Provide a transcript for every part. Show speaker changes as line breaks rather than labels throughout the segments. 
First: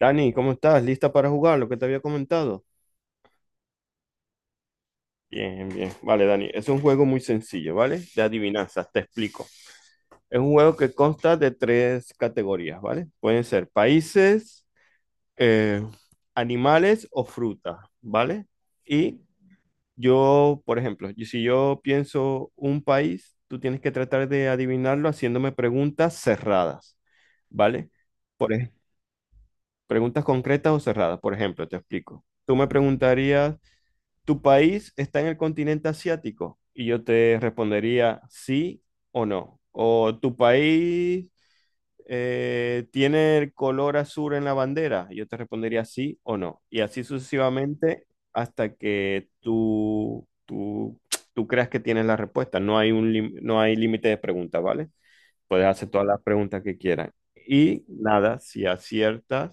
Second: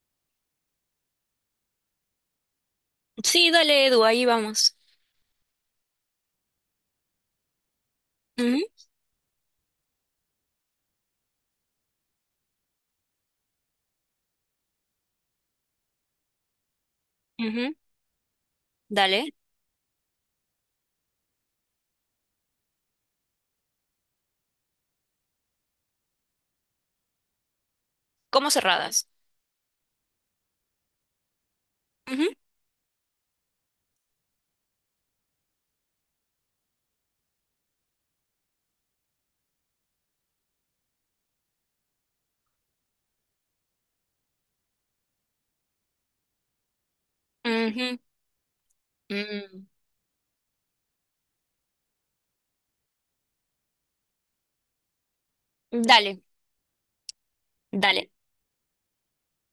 Dani, ¿cómo estás? ¿Lista para jugar lo que te había comentado?
Sí, dale, Edu, ahí vamos.
Bien, bien. Vale, Dani, es un juego muy sencillo, ¿vale? De
Ujú,
adivinanzas, te explico. Es un juego que consta de tres categorías, ¿vale? Pueden ser países, eh, animales o
ujú,
frutas, ¿vale? Y
dale.
yo, por ejemplo, y si yo pienso un país, tú tienes que tratar de adivinarlo haciéndome preguntas cerradas, ¿vale?
Como
Por ej-
cerradas.
Preguntas concretas o cerradas. Por ejemplo, te explico.
Ujú,
Tú me preguntarías: ¿Tu país está en el continente asiático? Y yo te respondería sí o no. ¿O tu país tiene el color azul en la bandera? Y yo te respondería sí o no. Y así
ujú,
sucesivamente hasta que
mm.
tú creas que tienes la respuesta. No hay un, no hay límite de preguntas, ¿vale? Puedes hacer todas las
Dale,
preguntas que quieras. Y
dale.
nada, si aciertas,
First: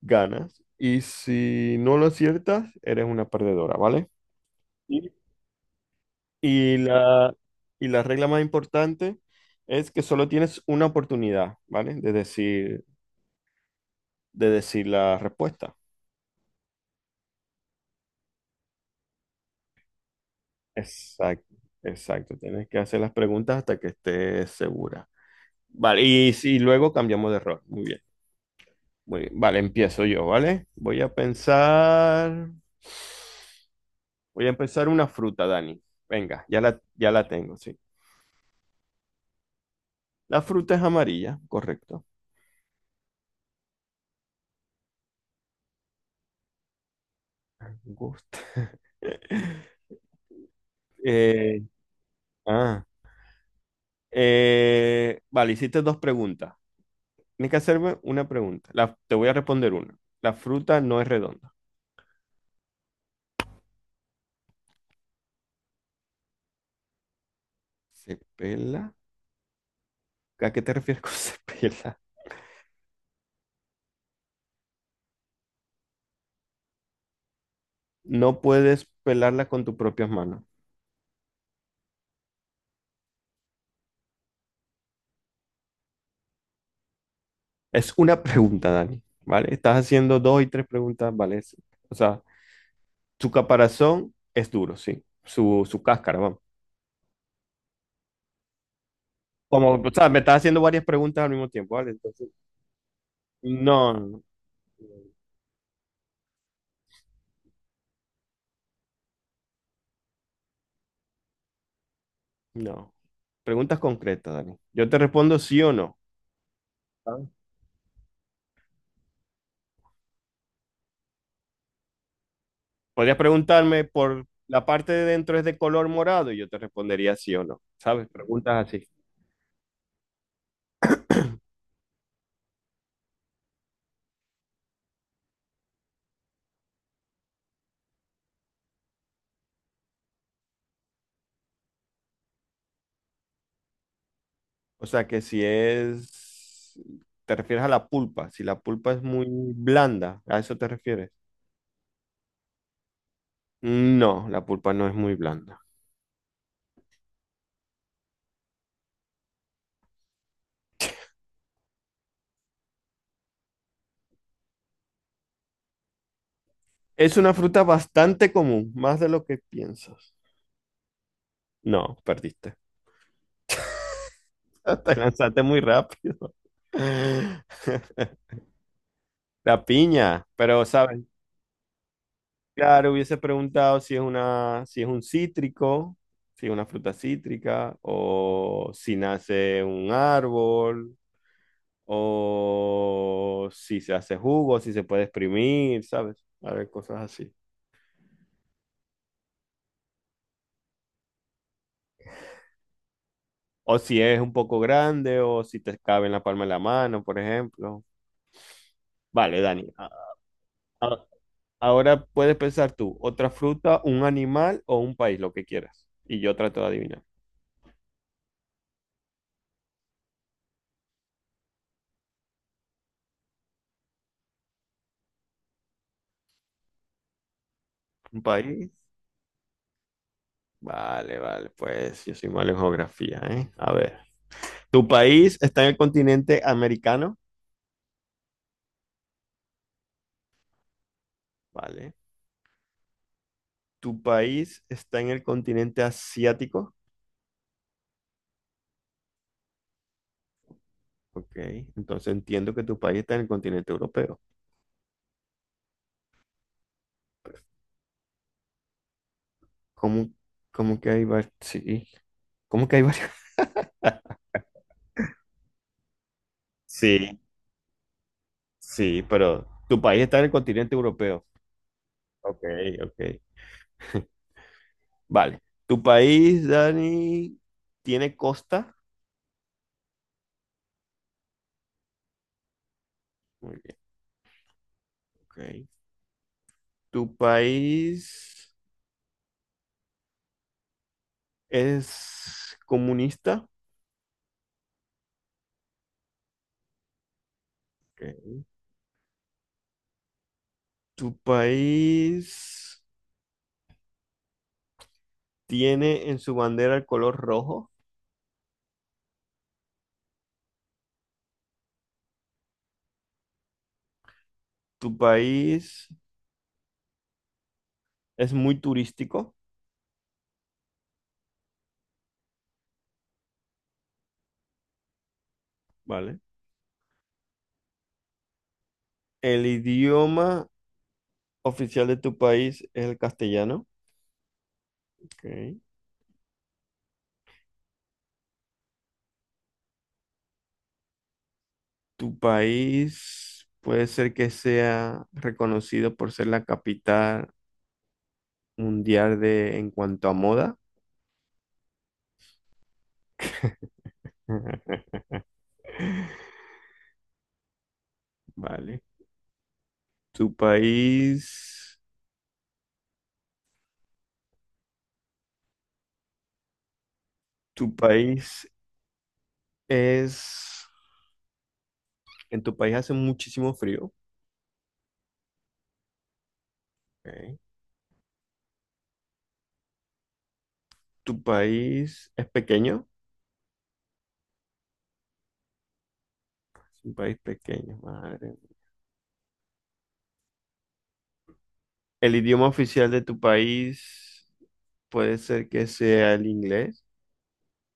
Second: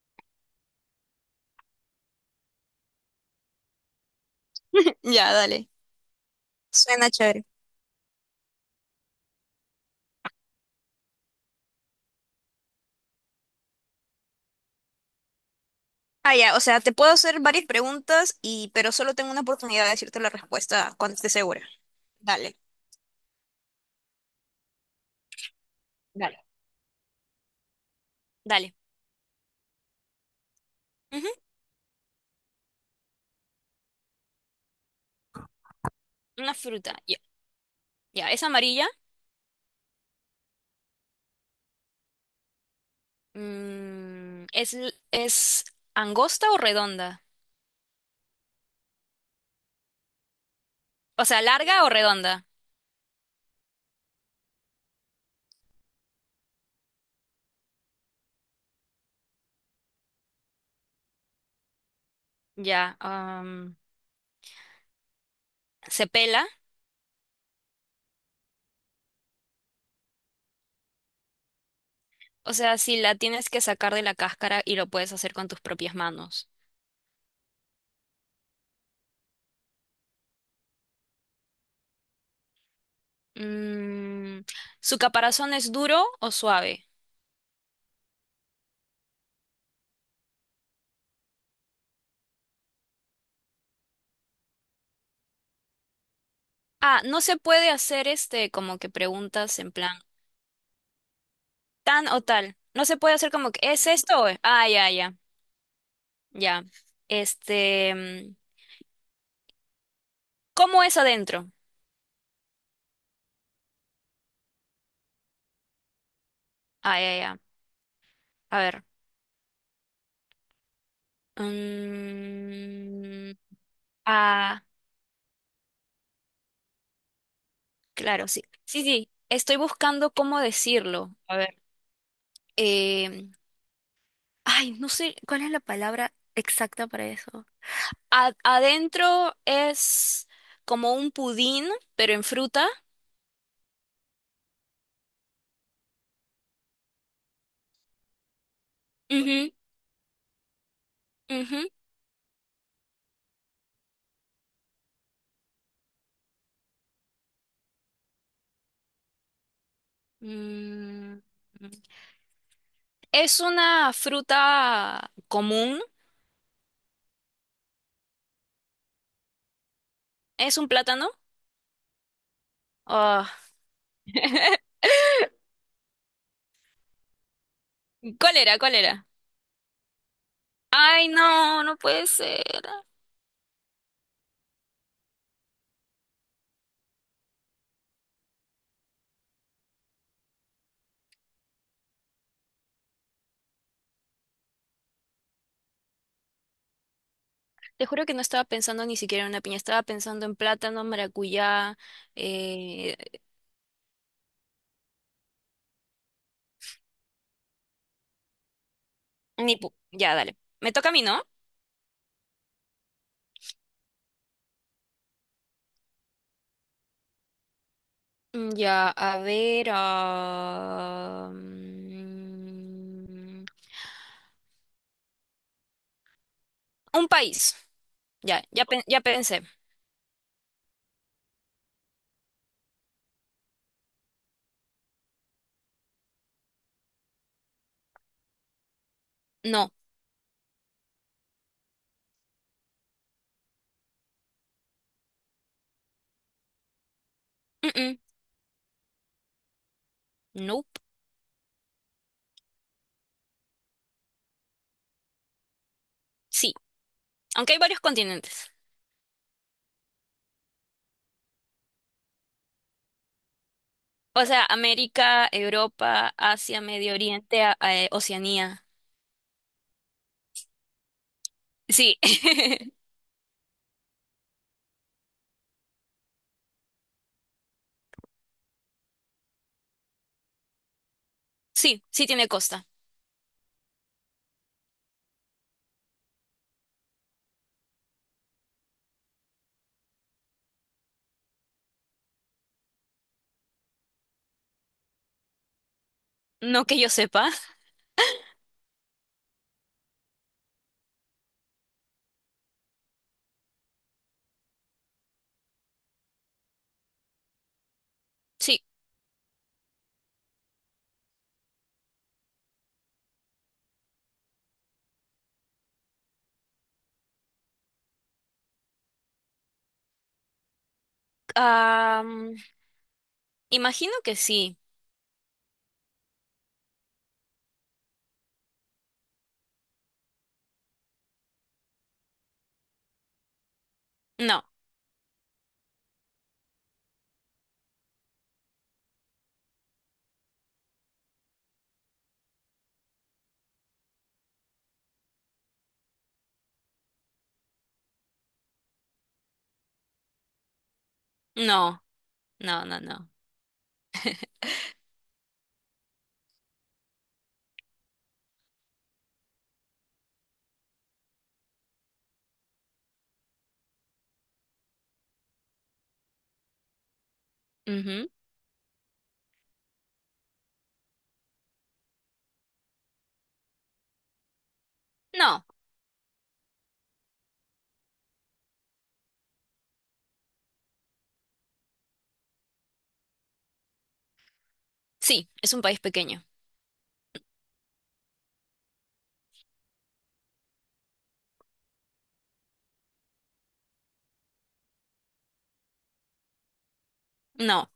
ganas. Y si no lo aciertas, eres una perdedora, ¿vale?
Ya, dale.
Y
Suena
la,
chévere.
y la regla más importante es que solo tienes una oportunidad, ¿vale? De decir la respuesta.
Ah, ya, o sea, te puedo hacer varias preguntas y pero solo tengo una oportunidad de decirte la respuesta cuando esté
Exacto,
segura.
exacto.
Dale.
Tienes que hacer las preguntas hasta que estés segura. Vale, y,
Dale.
si luego cambiamos de rol. Muy bien,
Dale.
muy bien. Vale, empiezo yo, ¿vale? Voy a
Ujú.
pensar, voy a empezar una fruta, Dani. Venga,
Una fruta.
ya
Ya,
la tengo, sí.
ya. ¿Es amarilla?
La fruta es amarilla, correcto.
Mm, ¿es, es angosta o redonda?
Gusta.
O sea,
Eh,
¿larga o redonda?
ah, vale, hiciste dos preguntas. Tienes que hacerme una pregunta. Te voy a responder una. La fruta no es redonda.
Ya. ¿Se pela?
¿Se pela? ¿A qué te refieres con se pela?
O sea, si la tienes que sacar de la cáscara y lo puedes hacer con tus propias manos.
No puedes pelarla con tus propias manos.
Mm, ¿su caparazón es duro o suave?
Es una pregunta, Dani, ¿vale? Estás haciendo dos y tres preguntas, ¿vale? Sí. O sea, su caparazón es duro, sí. Su cáscara, vamos.
Ah, no se puede hacer este como que preguntas en
Como, o
plan
sea, me estás haciendo varias preguntas al mismo tiempo, ¿vale?
tan o
Entonces,
tal. No se puede hacer como que "¿es
no, no,
esto? ¿o es-?". Ah, ya, ya, ya. Este, ¿cómo es adentro?
no. Preguntas concretas, Dani. Yo te respondo sí o no.
Ah, ya,
¿Ah?
ya. A ver.
Podrías
Mm,
preguntarme por
ah,
la parte de dentro es de color morado y yo te respondería sí o no, ¿sabes?
claro, sí.
Preguntas
Sí,
así.
sí. Estoy buscando cómo decirlo. A ver. em, Ay, no sé cuál es la palabra exacta para eso. Adentro es como un pudín, pero en fruta.
O sea que si es, te refieres a la pulpa, si la pulpa es muy
Ujú,
blanda, ¿a eso te refieres?
ujú.
No, la pulpa no es muy blanda.
Mm, es una fruta común.
Es una fruta bastante común, más de lo que piensas.
Es un plátano.
No, perdiste.
Ah.
Te lanzaste muy rápido.
¿Cuál era? ¿Cuál era?
La piña, pero sabes,
Ay, no, no puede ser.
claro, hubiese preguntado si es una, si es un cítrico, si es una fruta cítrica, o si nace un árbol, o si se hace jugo, si se puede exprimir, ¿sabes? A ver, cosas así.
Te juro que no estaba pensando ni siquiera en una piña. Estaba pensando en plátano, maracuyá. eh,
O si es un poco grande, o si te cabe en la palma de la mano, por ejemplo. Vale,
ni
Dani.
pu- ya, dale. Me toca a mí,
A-
¿no?
Ahora puedes pensar tú, otra fruta, un animal o un país, lo que quieras. Y yo trato de adivinar.
Mm, ya, a ver. Mm, un país.
¿Un
Ya, ya,
país?
ya pensé.
Vale, vale, pues yo soy malo en geografía, ¿eh? A ver. ¿Tu país está en el continente americano?
No.
Vale. ¿Tu país está en el continente asiático?
Mm-mm. Nope.
Ok, entonces entiendo que tu país está en el continente europeo.
Sí. Aunque hay varios continentes.
¿Cómo, ¿cómo que hay varios? Sí, ¿cómo que hay varios?
O sea, América, Europa, Asia, Medio
Sí,
Oriente, Oceanía.
sí, pero tu país está en el continente europeo.
Sí.
Ok, ok. Vale. ¿Tu país, Dani, tiene costa?
Sí, sí tiene costa.
Muy bien, ok. ¿Tu país es comunista?
No que yo sepa.
Ok. Tu país tiene en su bandera el color rojo.
Sí.
Tu país es muy turístico,
Mm, imagino que sí.
¿vale? El idioma oficial de tu país es el castellano.
No,
Ok. Tu país puede ser que sea reconocido por ser la capital mundial de en cuanto a moda.
no, no, no, no.
Vale. Tu país, tu
Ujú.
país es En tu país hace muchísimo frío.
No.
Ok. Tu país es pequeño.
Sí, es un país pequeño.
Es un país pequeño, madre mía. El idioma oficial de tu país puede ser que sea el inglés.
No.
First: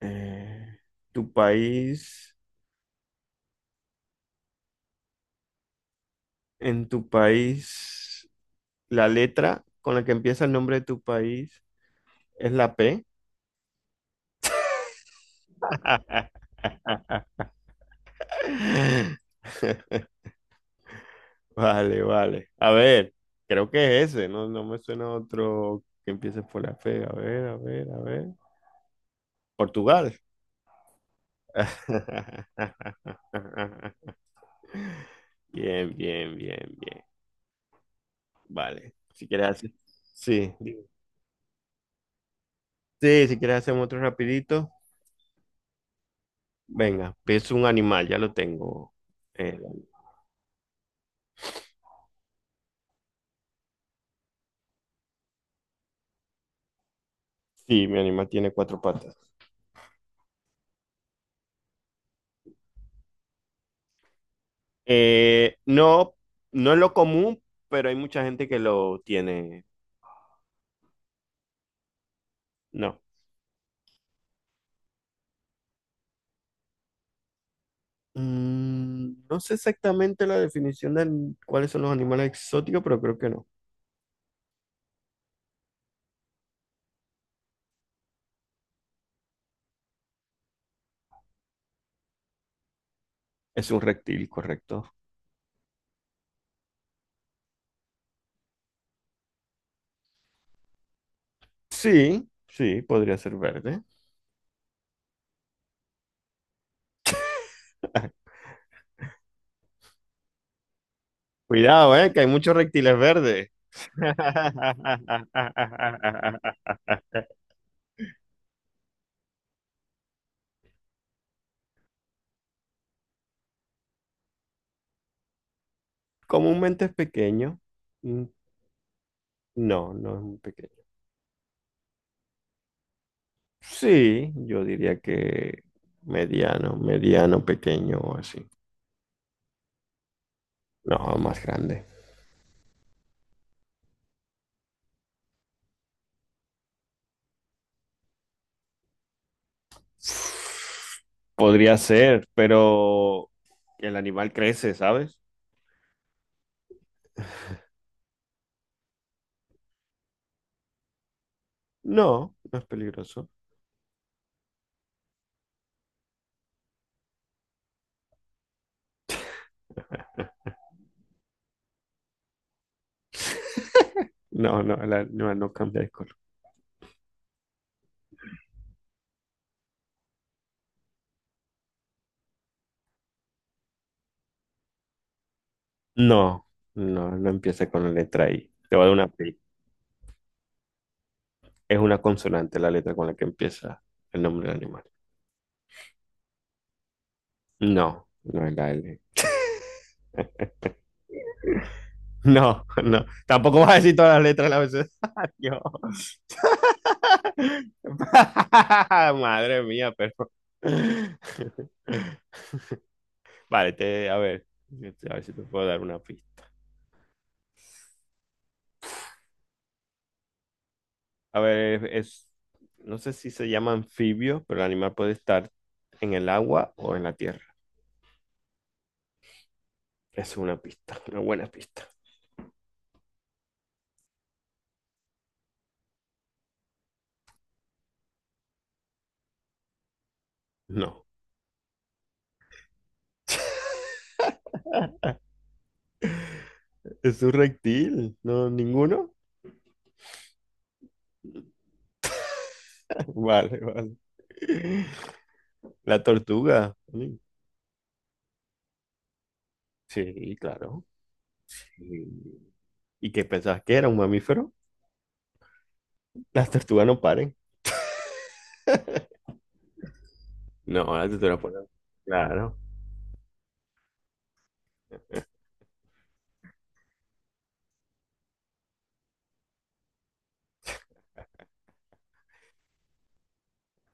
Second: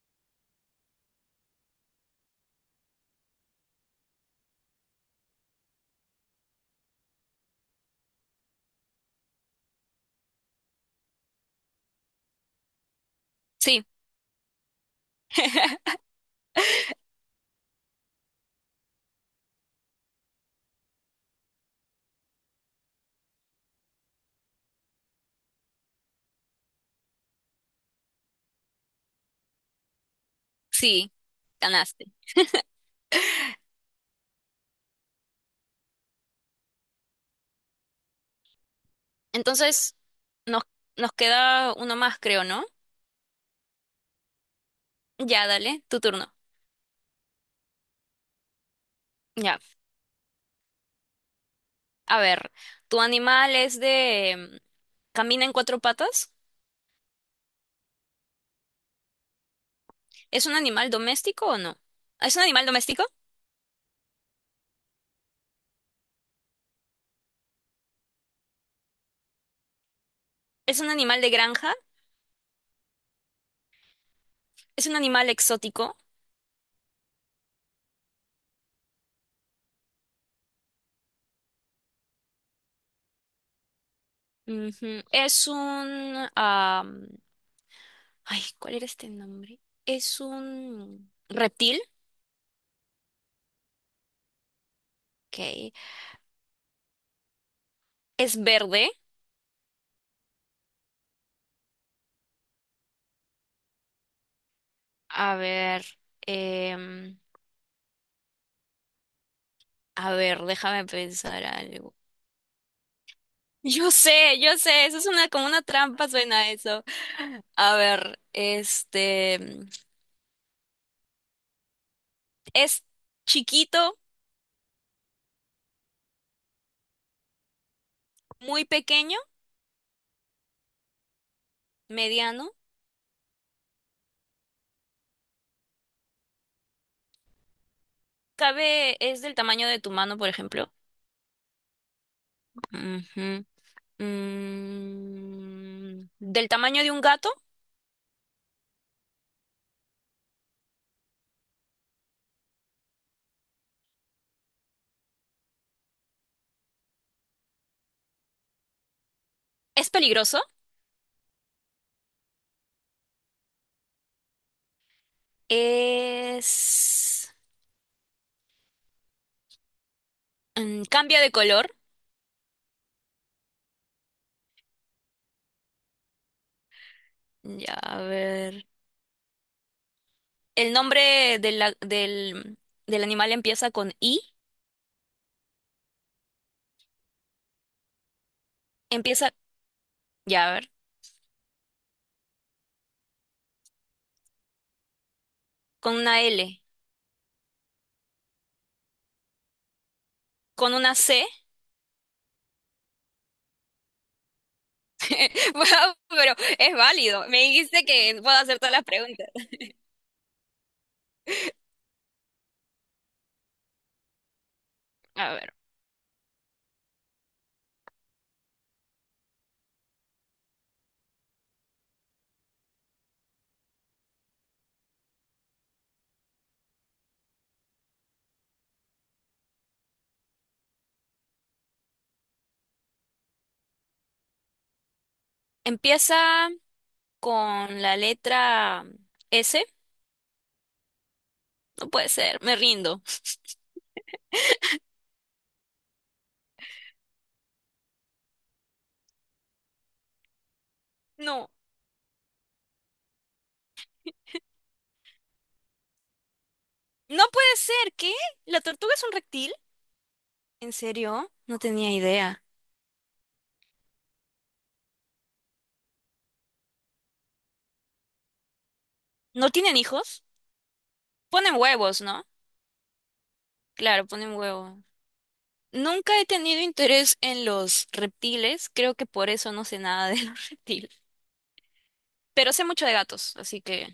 Eh, tu país, en tu país, la letra con la que empieza el nombre de tu país es la P.
Sí.
Vale, vale. A ver, creo que es ese. No, no me suena otro que empiece por la P. A ver, a ver, a ver. Portugal.
Sí, ganaste.
Bien, bien, bien, bien. Vale. Si quieres hacer.
Entonces,
Sí.
nos, nos queda uno más, creo, ¿no?
Sí, si quieres hacemos otro rapidito.
Ya, dale, tu turno.
Venga, es un animal, ya lo tengo. Eh,
Ya. A ver, ¿tu animal camina en cuatro patas?
sí, mi animal tiene cuatro patas.
¿Es un animal doméstico o no? ¿Es un animal doméstico?
No, no es lo común, pero hay mucha gente que lo tiene.
¿Es un animal de granja?
No.
¿Es un animal exótico?
Mm, no sé exactamente la definición de cuáles son los animales exóticos, pero creo que no.
Ujú. Ay, ¿cuál era este nombre? Es un reptil.
Es un reptil, correcto.
Ok. ¿Es verde?
Sí, sí, podría ser verde.
A ver. em, A ver, déjame pensar algo.
Cuidado, que hay muchos reptiles verdes.
Yo sé, eso es una, como una trampa suena eso. A ver, este, es chiquito,
Comúnmente es pequeño. Mm,
muy pequeño,
No, no es muy pequeño.
mediano.
Sí, yo diría que mediano, pequeño o así.
Cabe, es del tamaño de tu mano, por ejemplo.
No, más grande.
Ujú. Mm, del tamaño de un gato.
Podría ser, pero el animal crece, ¿sabes?
Es peligroso.
No, no es peligroso.
Es, mm, cambia de color.
No, no, el animal no cambia de color.
Ya, a ver. El nombre de del animal empieza con I.
No, no, no empieza con la letra I. Te voy a dar una
Empieza
pista.
ya, a ver.
Es una consonante la letra con la que empieza el nombre del animal.
Con una L.
No, no es la L.
Con una C.
No, no. Tampoco vas a decir todas las letras del abecedario.
Bueno, pero es válido. Me dijiste que puedo hacer todas las preguntas.
Madre mía, pero. Vale, te, a ver. A ver si
A
te
ver.
puedo dar una pista. A ver, es. No sé si se llama anfibio, pero el animal puede estar en el agua o en la tierra. Es una pista, una buena pista.
Empieza con la letra S.
No.
No puede ser. Me rindo.
Es un reptil, ¿no? ¿Ninguno?
No.
Vale, vale. La tortuga.
No puede ser. ¿Qué? ¿La tortuga es un reptil?
Sí,
¿En
claro.
serio? No tenía
Sí.
idea.
¿Y qué pensabas que era un mamífero? Las tortugas no paren.
¿No tienen hijos?
No, las tortugas
Ponen
ponen.
huevos, ¿no?
Claro.
Claro, ponen huevos. Nunca he tenido interés en los reptiles. Creo que por eso no sé nada de los reptiles. Pero sé mucho de gatos, así que...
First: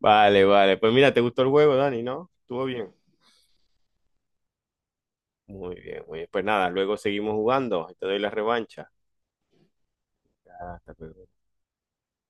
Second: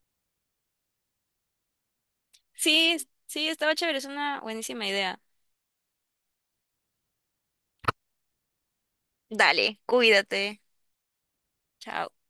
Vale, vale. Pues mira, ¿te gustó el juego, Dani, no? ¿Estuvo bien?
Sí, sí, estaba chévere, es una buenísima idea.
Muy bien, muy bien. Pues nada, luego seguimos jugando. Te doy la revancha.
Dale, cuídate.
Hasta luego.
Chao.